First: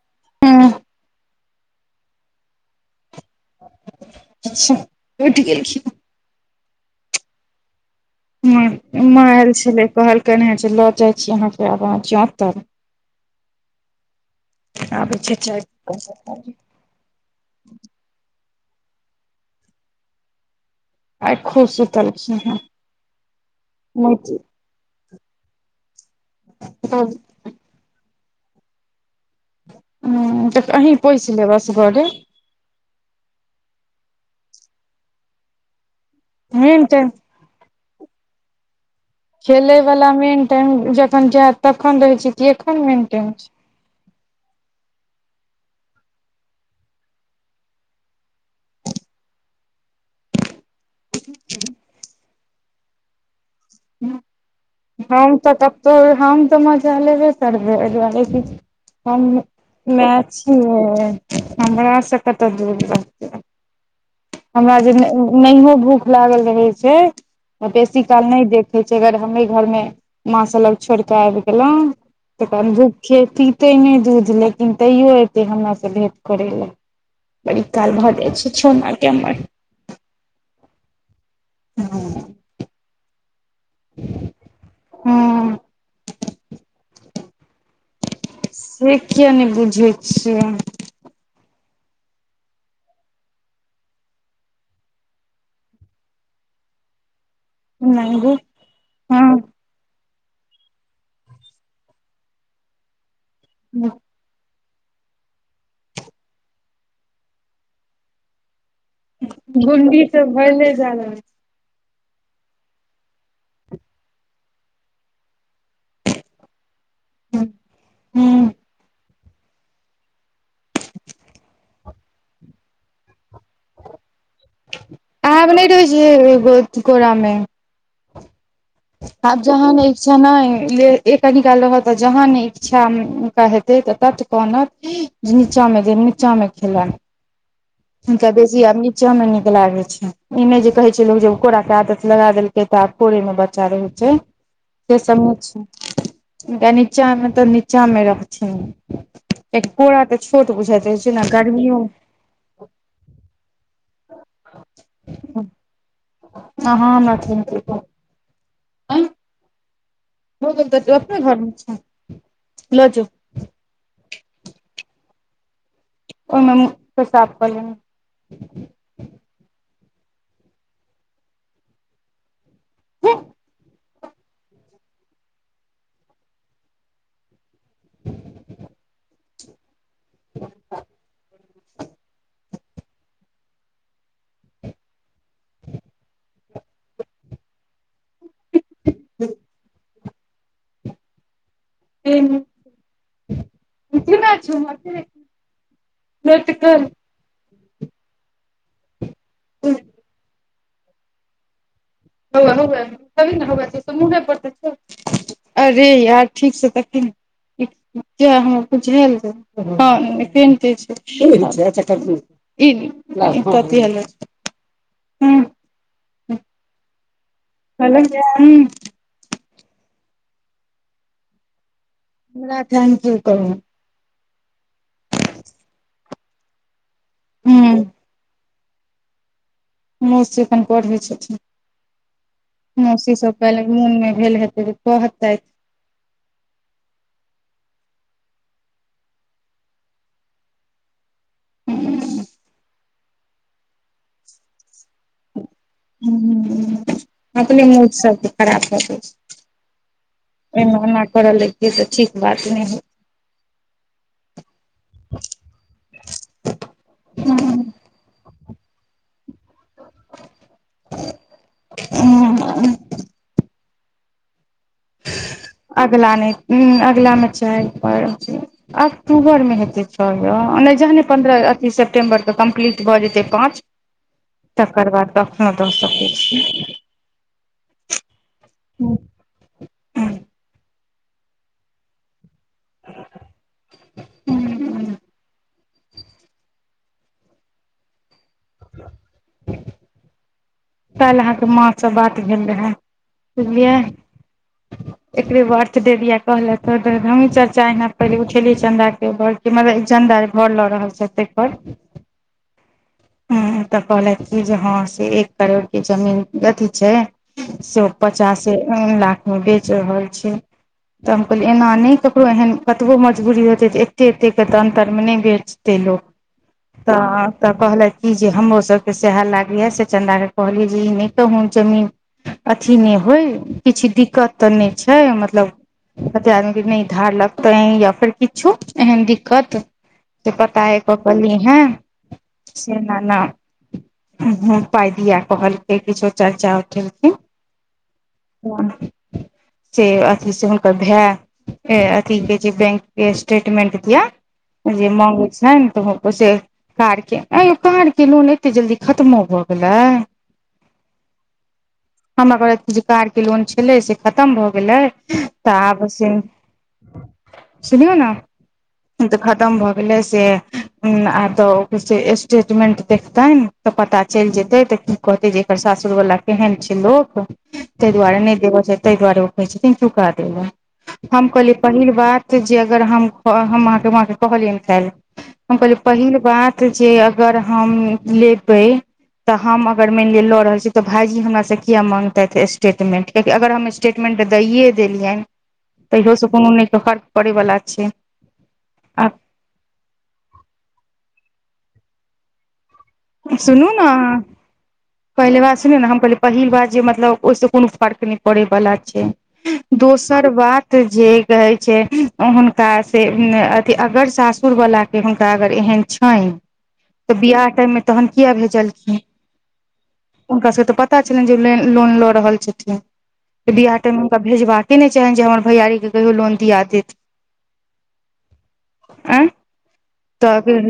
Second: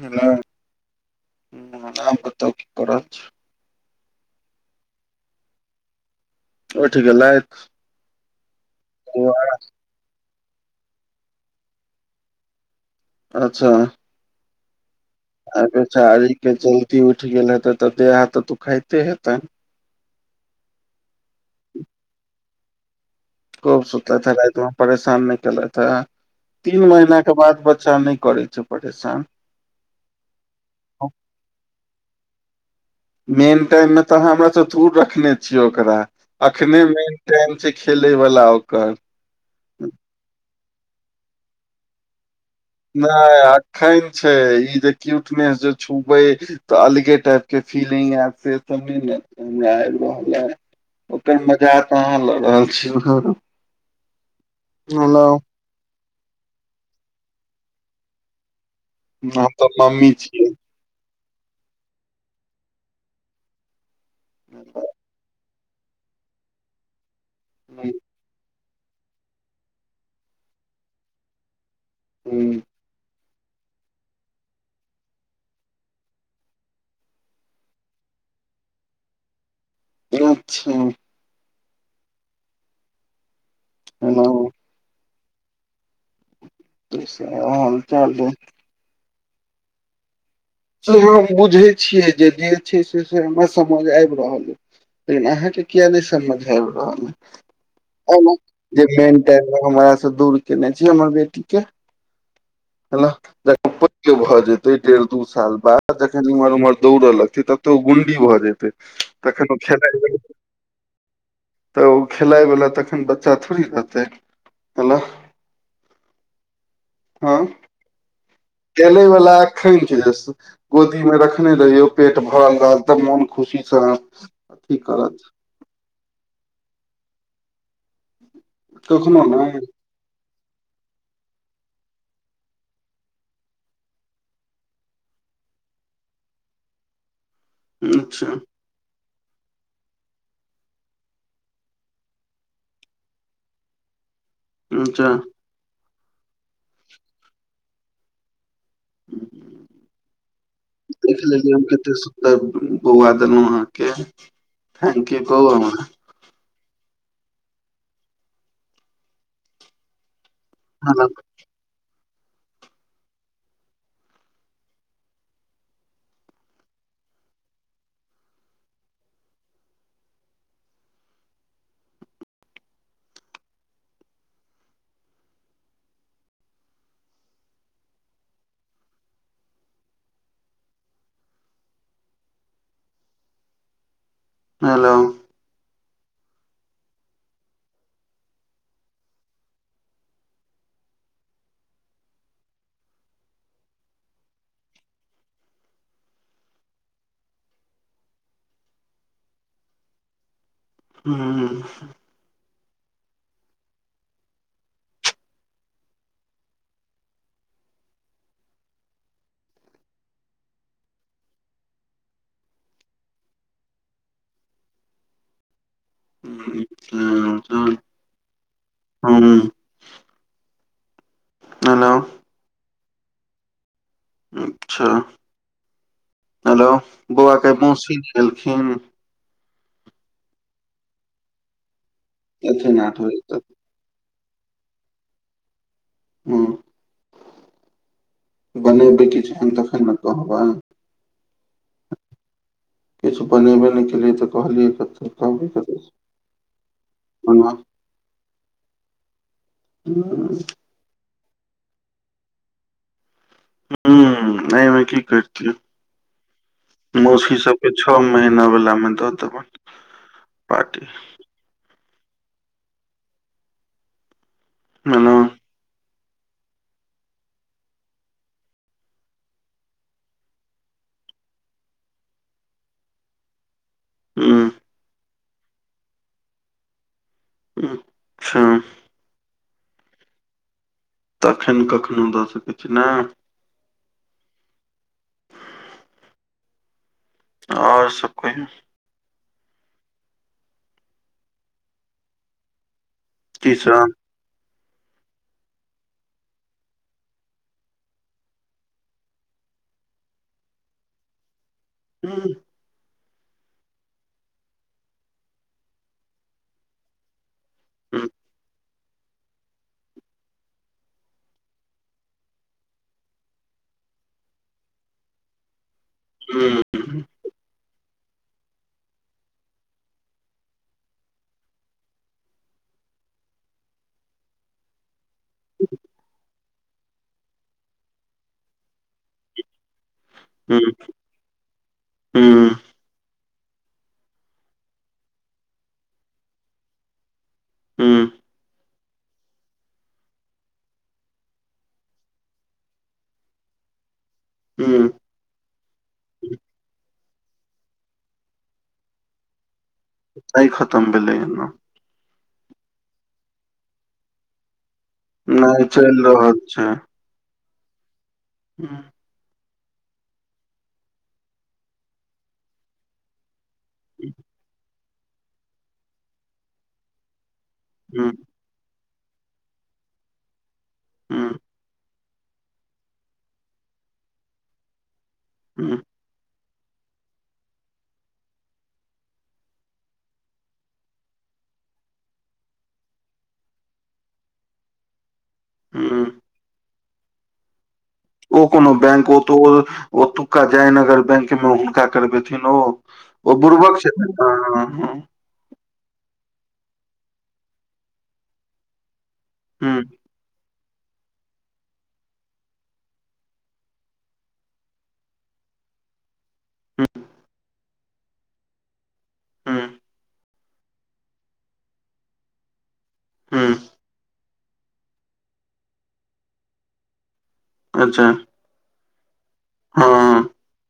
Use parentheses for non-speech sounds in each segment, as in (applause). ह हँ ह आ कता की कर उठि गेल छी। उएठ गेलौथ माँ आयल छलै कहलके जे लो जाय छी अहाँ (unintelligible) अच्छ (unintelligible) आ बेचारी क जल्दी उठि गेल हेतै, तऽ देह हाथ तऽ दुखाइत हेतै। आए खूब सुतल खी हा खुब सुतता रात मे परेशान न केलाइथ ह तीन महिना के बाद बच्चा नहि करै छै परेशान ह तऽ अही पोइस लेब असगरे मेन टाइम मे तऽ अहाँ हमरा तऽ दूर रखने छी, ओकरा एखने मे। टाइम छै खेलै वला ओकर खेले वला मेन टाइम जखन जैत तखन रहै छै (unintelligible) नाए छै एखन छै ई जे क्यूटनेस जे छुबै त अलगे टाइप के फीलिंग ऐत से सब ने (unintelligible) आबि रहल है ओते मजा तऽ अहाँ ल रहल छी (unintelligible) हम तऽ मजा लेबे करै आए दुआरे की हम तऽ (inaudible) मम्मी माँ छियै छी हमरा से कतह झूठ बाजते (inaudible) हमरा जे दिन नहियो भूख लागल रहे छै बेसी काल नहि देख कहै छै अगर हमरे घरमे माँ स लग छोड़िक आबि हुँ, गेलहुँ पतै नहि दूध लेकिन तैयो एतै हमरा स भेट करै लए बड़ी काल भऽ जाइ छै (unintelligible) (unintelligible) (unintelligible) (unintelligible) हँ (inaudible) (unintelligible) से किया नहि बुझै छियै तोइओ हम बुझैत छियै जे देल छै से से हमरा समझ आबि रहल अ लेकिन अहाँके किएक नहि समझमे आबि रह नहि हँ (unintelligible) हम से दूर केने छी हमर बेटी के (inaudible) (unintelligible) दू साल बाद जखन इन्हर उम्हरौड़ दौड़ तब ते ओ गुंडी भऽ जेते तखन त गुंडी खेनाइ तऽ (inaudible) भेले जा रहल छै तऽ ओ खेलाय वला तखन बच्चा थोड़े रहतै। (unintelligible) हँ (unintelligible) (unintelligible) खेले वला आखन छै। गोदी मे रखने रहियौ पेट भरल रहल तऽ मोन खुशी से अथी करत आब नहि रहैत छै, एगो अथी कोरा मे कखनो आब ने जहाँ नहि कनिकाल रहत तऽ जहाँ ने इच्छा उनका हेतै तत कानत नीचा मे दे नीचामे खेलनि (inaudible) हनक अच्छा बेसी आ नीचे मे नीक लागे छै ई नहि जे कहे छै लोग ज कोरा के आदत लगा देलकै तऽ आब कोरे मे बच्चा रहै छै से अच्छा सब नै छै नीचामे तऽ नीचामे रखथिन ए कोरा तऽ छोट बुझाइत रहै छै नऽ गर्मियो त बौआ देलहुँ अहाँके थेंक यू कहू आब हमरा हँ हँ मैथिली (unintelligible) आ भोजन तऽ हमरा ओकर घरमे छै, ल जो। (unintelligible) (inaudible) (inaudible) हेलो (inaudible) एमे (unintelligible) (inaudible) (inaudible) हूँ (unintelligible) मुहे पर तऽ छै अरे यार ठीकसँ लाकही न किएक हमर कुछ भेल (unintelligible) (unintelligible) (inaudible) हेलो हमरा थैन्क्यू कहूँ अच्छा हलो बौआ केँ मौसी भेलखिन मौसी अपन पढ़ै छथिन एथिन आठ मौसी बजे सब तक टाइलेन्ट मोन मे भेल हेतै जे कहतैथ हूँ (inaudible) बनेबै किछ एहेत तखैन न कहबै (inaudible) किछ बनेबे नय केलिय तऽ कहलियै कथि कहबै कथि हूँअपने मूड सभके खराब भऽ दै छै (inaudible) फेन ओना करऽ लैगतै तऽ ठीक बात नहि होइ हूँ एहिमे की करतियै मौसी सब केँ छ महीना वला मे दऽ देबैन पार्टी (inaudible) मना अगला नय अगिला मे चार पर छै अक्टूबरमे हेतै छ यो ओ नय जखने पन्द्रह अथी सेप्टेम्बर तऽ कम्प्लीट भऽ जेतै पाँच हुं हुं तकर बाद कखनो दऽ सकै छी हूँ अच्छा तखैन कखनो दऽ सकै छी नहि हूँ हूँ और सब मे काल्हि अहाँकेँ माँ सँ बात भेल रहै की बुझलियै सब एकरे बर्थडे दिया कहलथि त त हमही सब चर्चा एना पहिले उठेलियै चन्दा केँ बर के मतलब ई चंदा जे घर लऽ रहल छैथ तइ पर हूँ हँ तऽ कहने छलखिन कि जे हँ से एक करोड़ के जमीन अथी छै सो पचासे लाख मे बेच रहल छै तऽ हम कहलियै एना नय ककरो एहन कतबो मजबूरी हेते तऽ एते एते के तऽ अन्तर मे नय बेचे हुं (unintelligible) तऽ तऽ कहलथ ई जे हमरो सबके सएह लागैए से चन्दाके कहलियै जे ई नहि कहूँ जमीन अथी नहि होय किछु दिक्कत तऽ नहि छै मतलब मतलब कते आदमीे नहि धार लक तऽ या फेर किछो एहन दिक्कत से पताए क क लिहै (unintelligible) हूँ से ना ना उ पाय दिय कहलकै किछु चर्चा उठेलखिन हुं हँ से अथी से हुनकर भाय ए अथी के जे बैंक के स्टेटमेंट दियो हुं जे मंगो छै (unintelligible) ने तऽ से कार के आ यै कार के लोन एते जल्दी खत्मो भए गेलै आय खतम भेलै या हमर करै छि जे कार के लोन छलै से खतम भऽ गेलैय त नहि आब चलि से रहल सुनियौ ने हँ तऽ खतम भऽ गेलै से आब तऽ ओफिस से स्टेटमेंट देखतैन तऽ पता चेल जेतै तऽ की कहतै जे एकर सासुर वला केहन छै लोग ताहि हुं दुआरे नय देबऽ छै तऽ दुआरे ओ कहै छथिन चूका देब हम हम हुं हुं कहलिय पहिल बात जे अगर हम हम अहाँके व कहलियनि खयले हम कहलिय पहिल बात तऽ जे अगर हम लेबै तऽ हम अगर मैन लिअ लऽ रहल छी तऽ भाईजी हमरासे किया माँगतै स्टेटमेंट कियाकि अगर हम स्टेटमेन्ट दैए देलियनि हूँ तहियो से कोनो नय फर्क परै वला छै ओ कोनो आ बैंक ओ तऽ ओते ओतुका जयनगर बैंक मे हुनका करबेथिन ओ ओ सुनू बुर्बक ने अहाँ क्षेत्र (unintelligible) पहिले बात सुनियौ ने हम कहलियै पहिल बात जे मतलब ओहिसे कोनो फर्क नहि पड़य वाला छै हँ दोसर दोहर बात जे कहे छै हुनका से अथी अगर सासुर वाला से हुनका अगर एहन छैन तऽ बियाह टाइम मे तहन किया भेजलखिन हूँ हुनका सबके तऽ पता छलनि जे ले लोन लऽ रहल छथिन त हँ बियाह टाइम मे त भेजबाके नहि चाहनि जे हमर भैयारी के कहियौ लोन दिया देत अच्छा अ हँ तऽ अगर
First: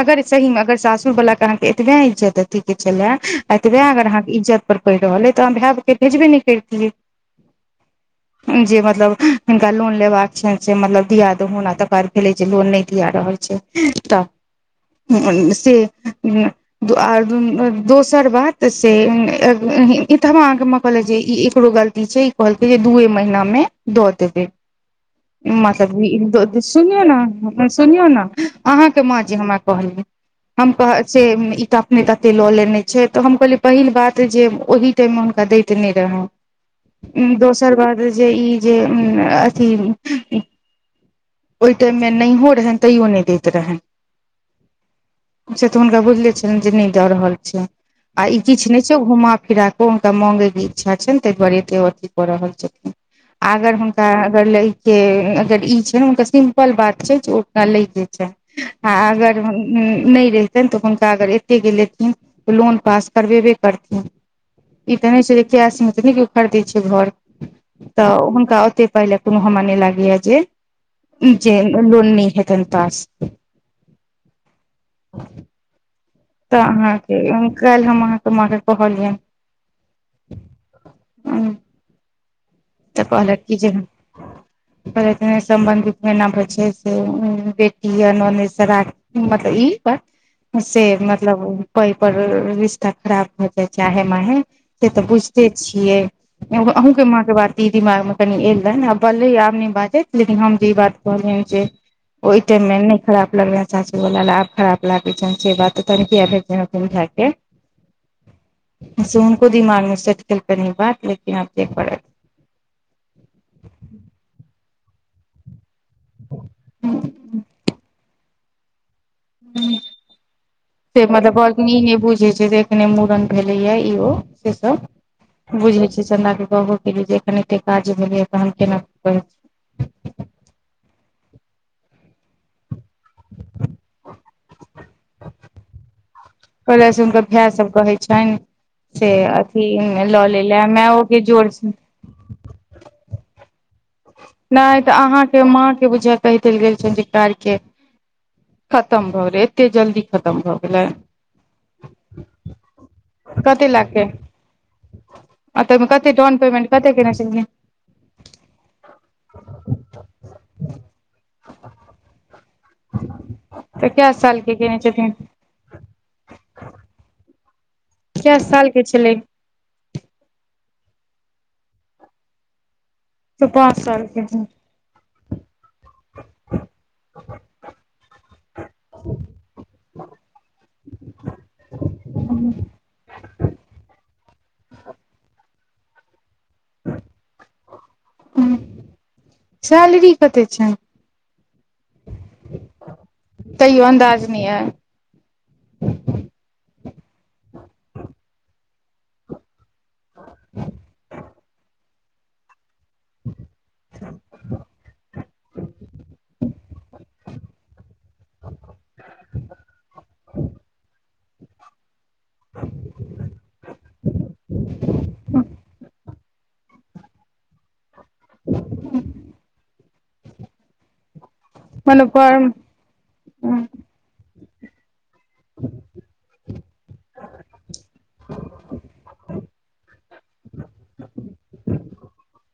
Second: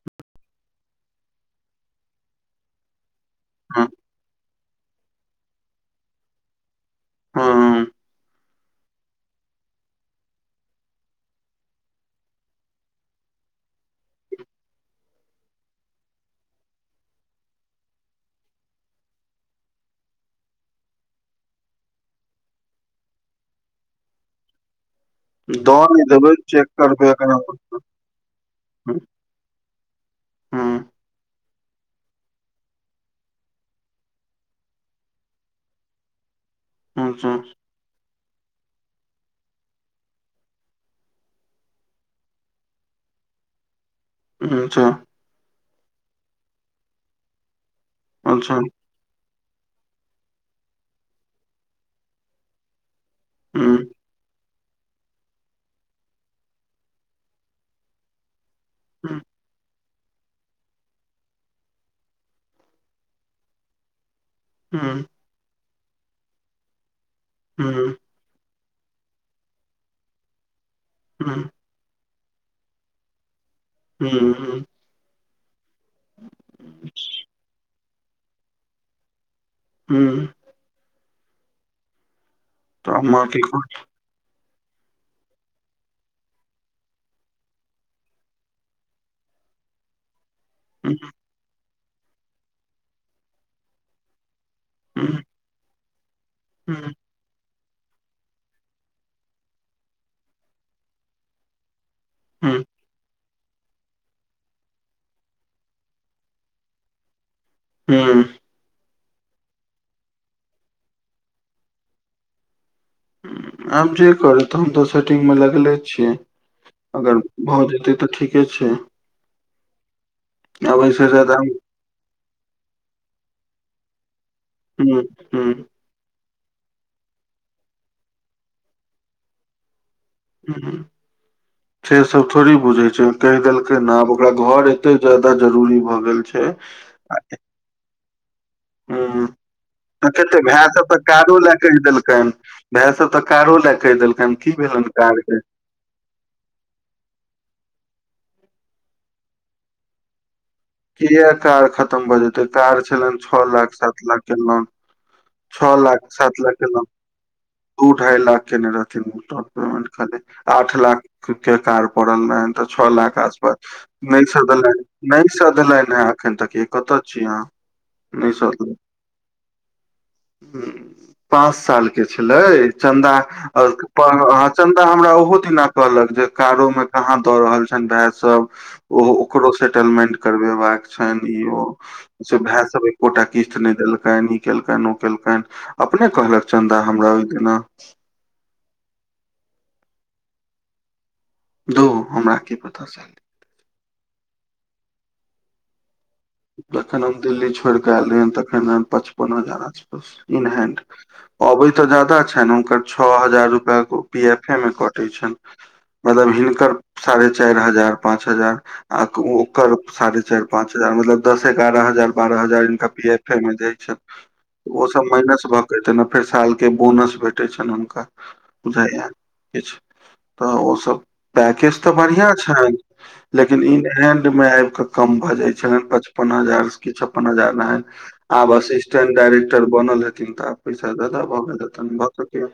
अगर सहीमे अगर सासु वलाके एतबे इज्जत अथि के छलै एतब हँ अगर अहाँके इज्जत पर पैड़ रहल अ तऽ हाँ भाइ के भेजबे नय करितियै हँ जे मतलब हिनका लोन लेबाक छनि से मतलब दिया दहन तकर बाद भेलै जे लोन नहि दिया रहल छै त उन से (inaudible) आर दोसर बात से ई तऽ हमरो अहाँके मां कहलैथ जे ई एकरो गलती दी छै ई कहलकै जे दूए महीना मे दऽ देबै दऽ मतलब नहि इ देबै द दे चेक सुनियौ करबै एकरा ने सुनियौ ने हँ अहाँके माँ जे हमरा कहलेन हम हँ कहे से ई तऽ अपने तते लऽ लेने छै तऽ हम कहलियै पहिल बात जे ओहि टाइम मे हुनका दै त नय रह अच्छा दोसर बाद जे ई जे अथि ते ओहि टाइम मे नहिहो रहनि तैयो नहि दैत रहनिय उ अच्छा से तऽ हुनका बुझले छलैन जे नय दऽ रहल छै आ ई अच्छा किछ नय सेओ घुमा फिरा कऽ हुनका माँगैके इच्छा छनि ताहि दुआरे एते अथी कऽ रहल छथिन अगर हँ हुनका अगर लय के अगर ई छै ने हुनका सिम्पल बात छै जे ओ लय के अच्छा हँ अगर हुनका नय रहतेन तऽ हुनका अगर एतेके एथिन तऽ लोन पास करबेबे करथिन ई हँ तऽ नहि छै जे कैश में तऽ नहि केओ खरीदै छै घर हू तऽ हुनका ओते पहिले कोनो हमरा नहि लागैया जे ई हँ जे लॉन नय हतय पास हूं हुं (inaudible) तऽ अहाँके काल्हि हम अहाँके माँ के कहलियनि हूँ अ (unintelligible) तऽ कहलक की जे सम्बन्धितना पर (inaudible) छै से बेटी य स मतलब ई पर से मतलब पै पर रिश्ता खराब भ जाइ छै आहे माहे से तऽ बुझ हँ छै छियै अहूँ हँ के माँ के बात दीदी दिमाग मे कनि एल रहै आ बललै आब नहि बाजत लेकिन हम जे ई बात कहलियनि जे ओहि टाइम हँ मे नहि खराब लगैया चाची वला आब खराब लागे छ तन भेय के हूँ से हुनको दिमागमे सेट केलकैन ई बात लेकिन अब जे करत आब जे करथुन दोसर तो सेटिंग में लगले छि करत अगर भऽ जेतै तऽ ठीके छै हू आब से एहिसँ मतलब जादा कहलखिन ई नहि बूझ जे छै एखने मूड़न भेले या इहो से सब हुं हुं बुझे छै चन्दा कऽ के जेखन एते काज भेलैया तहन केना (unintelligible) हू हू से सब थोड़ी बुझै छै ओ कहि देलकै ने आब ओकरा घर एते ज्यादा जरूरी भ गेल छै कले से हुनकर भाय सब कहै छनि हुं अथि लऽ लेलय मेयो कऽ जोर तेहन भाय सब तऽ कारो ले कहि देलक नहि तऽ अहाँके माँ के बुझ कहि देल गेल छनि जे कार्य के खतम भऽ गेलय एते जल्दी खतम भऽ गेलै किया कार खतम भऽ जेतै कार छलनि छओ कते लाख के छ लाख सात लाखके कते केने छलखिन दू ढ़ाई लाख केने रहथिन ओ डाउन पेमेंट खाली आठ लाख के कार्य पड़ल रहैन तऽ छओ लाख आसपास तऽ कए नहि सालके केने छथिन तऽ। सधलनि हैं अखन तक ये कतऽ छी अहाँ नहि कए साल सधलनि के छलैन पाँच साल के छलै चन्दा तऽ पाँच सालके चन्दा हमरा ओहो दिना कहलक जे कारो मे कहाँ दऽ रहल छनि भाय सब ओ ओकरो सेटलमेंट करबेबाक छनि ई ओ से भाय सब एकोटा किस्त नहि देलकनि केलकनि ओ केलकनि अपने कहलक चन्दा हमरा ओ दिना सैलरी कते छै। घू हमरा की पता तैयो अन्दाज नहि ऐ जखन हम दिल्ली छोड़ कऽ एले हन तखन पचपन हजार इनहेंड अबै तऽ ज्यादा छनि हुनकर छः हजार रुपया त ओ पी एफ एमे कटै छनिय मतलब हिनकर साढ़े चारि हजार पाँच हजार आ ओकर साढ़े चारि पाँच हजार मतलब दस एगारह हजार बारह हजारनका पी एफ ए मऽ जाय छनि ओ सब माइनस भऽ क फेर साल के बोनस भेटे छनि हुनका बुझैया किछ तऽ ओसभ पैकेज तऽ मने बढ़ियां फर्म छै लेकिन इन हैंड में आबि क कम भऽ जाय इ छलैन पच छप्पन हजार की छप्पन हजार रहै आब असिस्टेंट डायरेक्टर बनल हेथिन तऽ आब पैसा ज्यादा भऽ गेल हेतनि भऽ सकैया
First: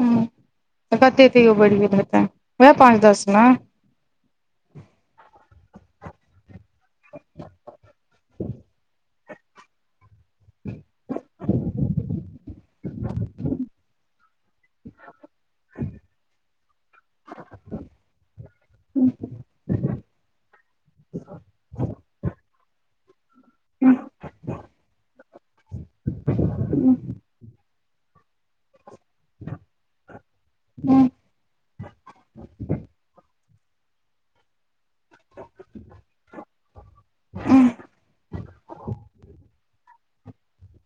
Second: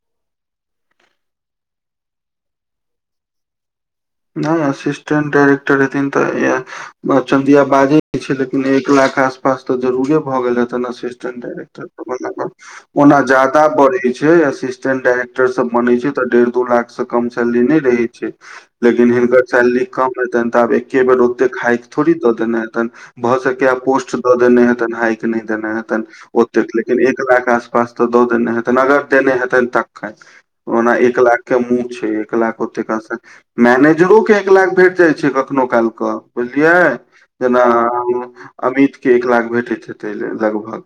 ह तऽ कते तैयो बढ़ि गेले हेतै वएह पाँच दस नऽ हँ असिस्टेंट डायइरेक्टर हेथिन तऽ एहनि चदिया बाजे छै लेकिन एक लाख आसपास तऽ जरूरे। भ गेल रहतैन असस्टेंट डरेक्टर ओना ज्यदा बढ़ि छियै असिस्टेंट डायरेक्टर सब बनै छै तऽ डेढ़ दू लाख से कम सैलरी नहि रहै छै लेकिन हिनकर सैलरी कम हेतनि तऽ आब एके बेर ओतेक हाइक थोड़ी दऽ देने हेतनि भऽ सकैया पोस्ट दऽ देने हेतनि हाइक नहि देने हेतनि ओतेक लेकिन एक लाख आस पाँच तऽ दो दिन नहि हेते अगर देने हेतनि तखन ओना एक लाख के मुँह छै एक लाख ओते कहां सऽ मैनेजरोे एक लाख भेट जाइत छै कखनो कालके बुझलियै जेना अमित के एक लाख भेटैत हेतै लगभग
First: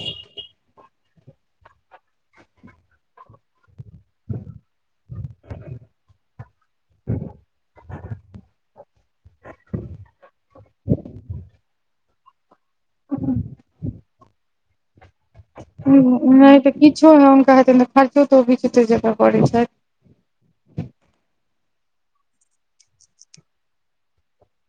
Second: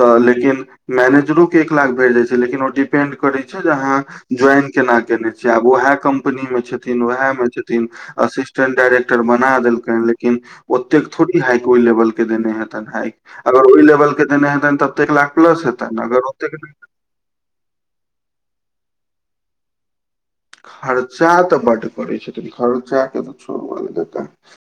तऽ लेकिन मैनेजरो के एक लाख भेट जाइ छै लेकिन ओ डिपेंड करैत छै जे अहाँ ज्वाइन केना केयने छियै आब उएह कम्पनी मे छै उएहमे छथिन असिस्टेंट डायरेक्टर बना देलकनि लेकिन ओतेक थोड़ी हाइक ओहि लेवल के देने हेतनि हाइक अगर ओहि लेवल के देने हेतनि तऽ एतेक लाख प्लस हेतेन अगर ओतेय नहि (unintelligible) खर्चा तऽ बड्ड करै छथिन खर्चा के तऽ छोरु अलगेटा